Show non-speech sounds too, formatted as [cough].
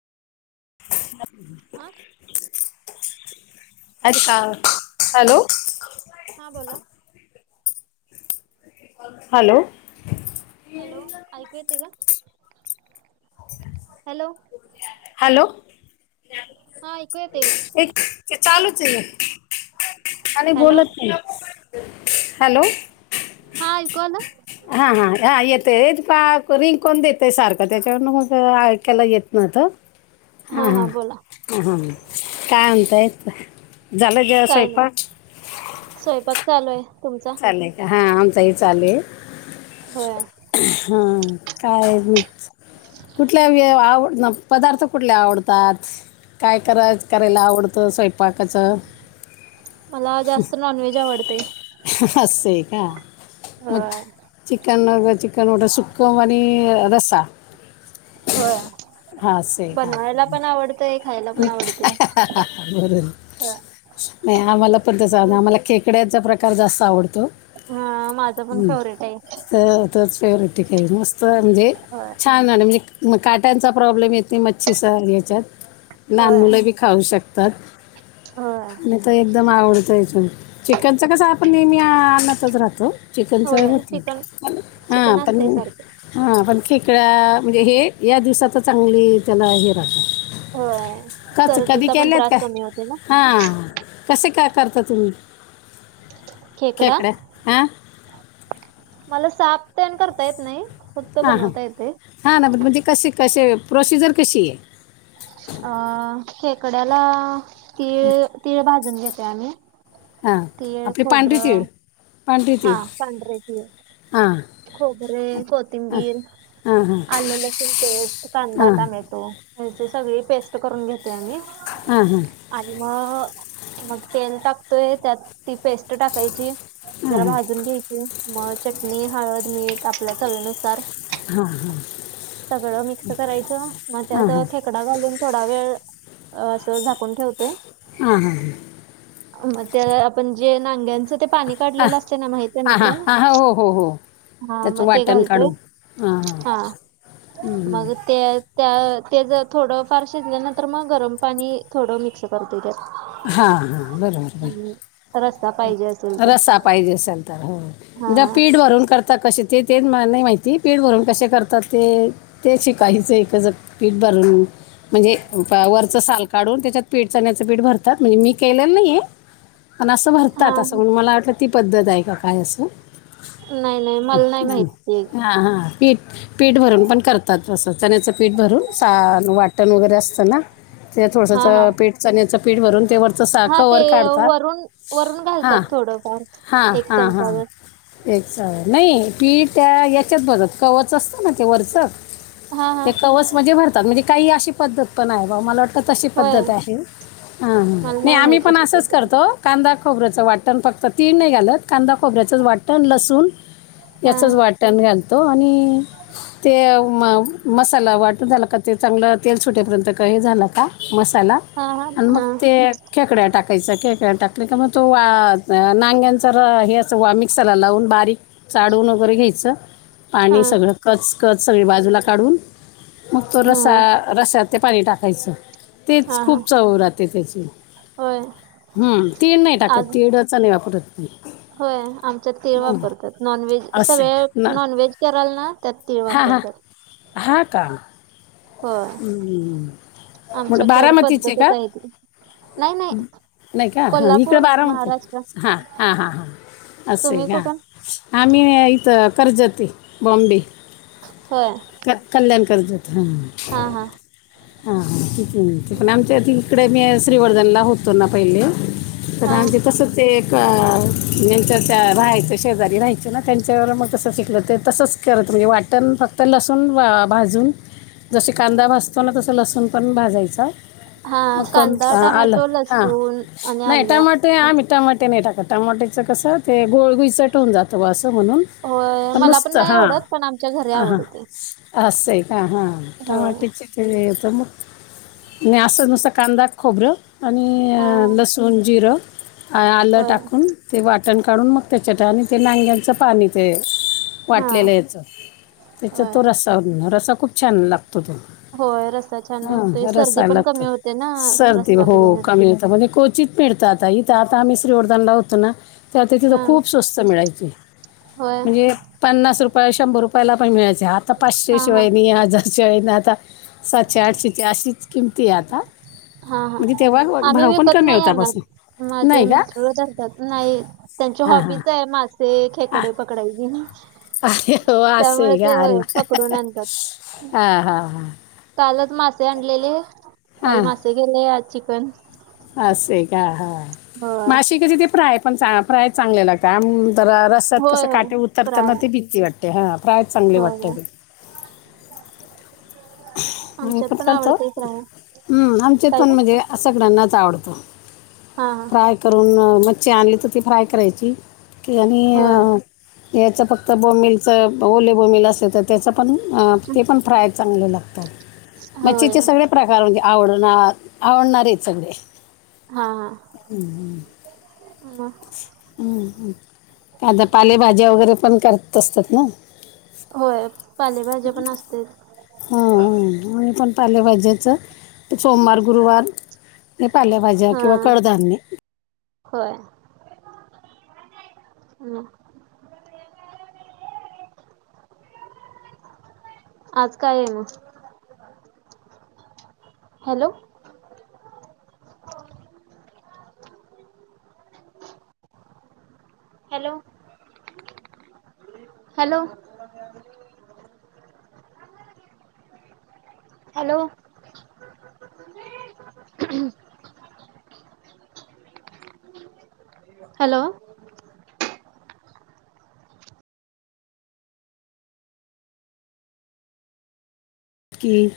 हा [inaudible] का हॅलो. हा बोला. हॅलो. हॅलो ऐकू येतेय का? हॅलो हॅलो हा ऐकू येतेय का? एक चालूचे हे. आणि हॅलो बोलत नाही. हॅलो. हा आयकू आल? हा हा हा येतय. का रिंग कोण देते सारखं. त्याच्यामुळे ऐकायला येत नाही. म आता? हा हा. ह हां. काय म्हणताय? झालं जे काय नाही स्वयंपाक? स्वयंपाक चालूये. तुमचा? नाही का, हा आमचा ही चालूये. होय. हा काय मीच कुठल्या आवड पदार्थ कुठले आवडतात? काय कराय करायला आवडतं स्वयंपाकाचं? मला जास्त नॉनव्हेज आवडतय. असय का? म होय चिकन चिकन विट सुप कोम आणि रसा. होय. असे हां बनवायला पण आवडतय, खायला पण आणि आवडतेय. बरोबर. नाही आम्हाला पण त्या आम्हाला खेकड्याचा प्रकार जास्त आवडतो. हा माझं पण फेवरेटय. त तोच फेवरेट आहे ताई. मस्त म्हणजे होय छान म्हणजे छान आणि काट्यांचा प्रॉब्लेम येते मच्छीच्या याच्यात. लहान होय मुलं बी खाऊ शकतात. होय मी तर एकदम आवडतय इथुन चिकनच कस आपण नेहमी अअ आणतच राहतो. चिकनच होय होत चिकन चिकन असते सारख. हा पण खेकड्या म्हणजे हे या दिवसात चांगली, त्याला हे होय राहत. [unintelligible] कधी सर्दीचा पण केलेत त्रास का? कमी होते ना हा. कसे क करता तुम्ही? खेकडा खेकडे हा. मला साफ ते करता येत नाही. फक्त बनवता येते. हा ना म्हणजे, कसे- कसे प्रोसिजर कशी आहे? अ खेकड्याला तीळ- तीळ भाजून घेते आम्ही हा तीळ आपली पांढरी खोबरं तीळ. पांढरी हा तीळ पांढरे तिळ. हां खोबरे हां कोथिंबीर हां हां आल लसूण पेस्ट, कांदा, हां टमॅटो ह्याची सगळी पेस्ट करून घेतो आम्ही. हा हा आणि मग मग तेल टाकतोय त्यात ती पेस्ट टाकायची. हां जरा हां भाजून घ्यायची मग चटणी हळद मीठ आपल्या चवीनुसार. सगळ मिक्स करायच मग हां त्यात हां खे ककडा घालून थोडा वेळ अस झाकून ठेवतेय. हा हा हा. मग त्या आपण जे नांग्यांच ते पाणी हां काढलेल असते ना माहित आहे ना हां तुम्हाला. हां हां हो हो हो हा त्याचं मग ते वाटण घालतोय काढून हां हा हां मग ते. त्या ते जर थोड फार शिजल्यानंतर मग गरम पाणी थोड मिक्स करतोय त्या हा- हा बरोबर बरोबर. रसा पाहिजे असेल तर, रस्सा पाहिजे असेल तर, हा जर पिट पीठ भरून करतात कसे ते तेच मला नाही माहिती. पीठ भरून कसे करतात ते. ते शिकायच आहे एक च पीठ भरून म्हणजे वरच साल काढून त्याच्यात पीठ चण्याच पीठ भरतात, म्हणजे मी केलेल नाहीय. पण अस हा भरतात अस म्हणून मला वाटल ती पद्धत आहे का काय अस. नाही नाही मला नाही. माहित ते हा- हा पीठ पीठ भरून पण करतात. अस चण्याच पीठ भरून सा वाटण वगैरे असत ना. ते थोडस हा हा पीठ चण्याच पीठ भरून ते वर हा ते वरून -वरून हां घालतात थोडफार हां एक हां हां चमचावर. नाही पीठ त्या याच्यात भरता कवच असत ना ते वरच. हा हा ते कवच ममध्ये भरतात म्हणजे काही अशी पद्धत पण आहे बा मला वाटत तर तशी होय पद्धत आहे. ह हा मला नाही आम्ही माहित पण अशी असच पद्धत करतो कांदा खोबऱ्याच वाटण फक्त तीळ नाही घालत. कांदा खोबऱ्याचच वाटण लसूण हा याचच वाटण घालतो आणि ते म मसाला वाटून झाला का ते चांगल तेल सुटेपर्यंत का हे झाल का मसा त्याला हा हा आणि मग हा ते खेकड्या टाकायच खेकड्या टाकले कीमग तो वा नांग्यांचा हेच वा मिक्सरला लावून बारीक चाळून वगैरे घ्यायच हा आणि सगळ कच कच सगळी बाजूला काढून मग तो हा रसा रस्यात ते पाणी टाकायच. तेच हा हा खूप चऊ राहते त्याची. होय हम तीळ नाही टाक आज किंवा चणे वापरत. होय आमच्यात तीळ हम्म, वापरतात. नॉनव्हेज असं आहे का? सगळ्या ना नॉनव्हेज कराल ना त्यात तीळ हा हा वापरतात. हा, का. होय हम्म, म आमच्याकड बारामतीचे पद्धतच का? आहे ती नाही का, ह इकडे कोल्हापूर बारामती. महाराष्ट्र हा हां, हां, हां अस हेय तुम्ही का. कुठून आमही हाय इथ कर्जती. बॉम्बे, होय क कल्याणकर जात. हम्म हा, हा तिकड, तिकडं आमच्यात इकडे मी श्रीवर्धनला होतो ना पहिले, तर हा आमचं कसं ते एक, जच्या त्या राहायचं शेजारी राहायचे ना त्यांच्यावर मग तसं शिकलं ते तसंच करत, वाटण फक्त लसूण वा भाजून जसे कांदा भाजतो ना, तसं लसूण पण भाजायच हाय. हा म, कांदा कोणता आलं टमॅटो हा, लसूण आणि नाही आलं टमाटे आम्ही असं. टमाट नाही टाकत टमाट्यां कसं ते गोळगुईचट हुन जातं असं म्हणून, होय पण मला नुसतं नाही हा. आवडत पण आमच्या घरी हां, हां, आवडते असय का हां. होय टमाट्याचे ते येतं मग, आणि असं नुसतं कांदा खोबरं. आणि हा लसूण जिरं, आलं होय टाकून. ते वाटण काढून मग त्याच्या, ठ आणि ते नांग्यांचं पाणी ते. हा वाटलेलं याच, त्याचा होय तो रस्सावर, रस्सा खूप छान लागतो तो. होय रस्सा छान लागतोय हा सर्दी रस्सा पण कमी लागतो. होते ना सर्दी रस्सा हो पिल्यानंतर कमी होता म्हणजे कोचीत पिडत आता, इथं आता आम्ही श्रीवर्धन लाव होतो ना, ते तिथं हा खूप स्वस्त मिळायचे. होय म्हणजे, पन्नास रुपया शंभर रुपयाला पण मिळायचे. आत्ता पाचशे हा हा शिवाय मी आज शाळेतन आत्ता, सातशे,, आठशेची अशीच किमती आता. हा, हा म्हणजे तेव्हा आम्ही भाव पण विकत कमी नाही होता बस आणत. माझे नाही का मिस्टरच धरत्यात, नाही त्यांची हां हां हॉबीच हाय माझं ‌ ते हां खेकडे पकडायचे ना. अरे हो त्यामुळे ते पकडून आणत्यात. आ‌ हा. हा. कालच मासे आणलेले, काल मासे केले आज चिकन. असय का हा, होय. मासे कधी ते फ्राय पण फ्राय चांगले लागतात, आम जरा रस तस होय, होय. काटे फ्राय. उतरताना ती भीती वाटते हा, प्राय चांगली वाटते होय. ती. [unintelligible] हम्म आमच्यात पण करत. आवडते फ्राय. हम्म आमच्या काय फोन ते? मध्ये. असं सगळ्यांनाच आवडतो. हां, हां. फ्राय करून मच्छी आणली तर ती फ्राय करायची. कि होय. आणि याच फक्त बोंबिलच, ओले बोंबिल असल तर त्याच पण ते पण फ्राय चांगले लागतात. होय. मच्छीचे सगळे प्रकार म्हणजे आवडणात आवडणारेच सगळे. हम्म, हम म. ह, ह ताज्या पालेभाज्या वगैरे पण करत असतात ना. होय, पालेभाज्या पण असतेत. मी पण पालेभाज्याचं सोमवार, गुरुवार मी पालेभाज्या किंवा कडधान्य व्हयं, म. आज काय हाय म? Hello. Hello. Hello. Hello. Hello. Hello. की-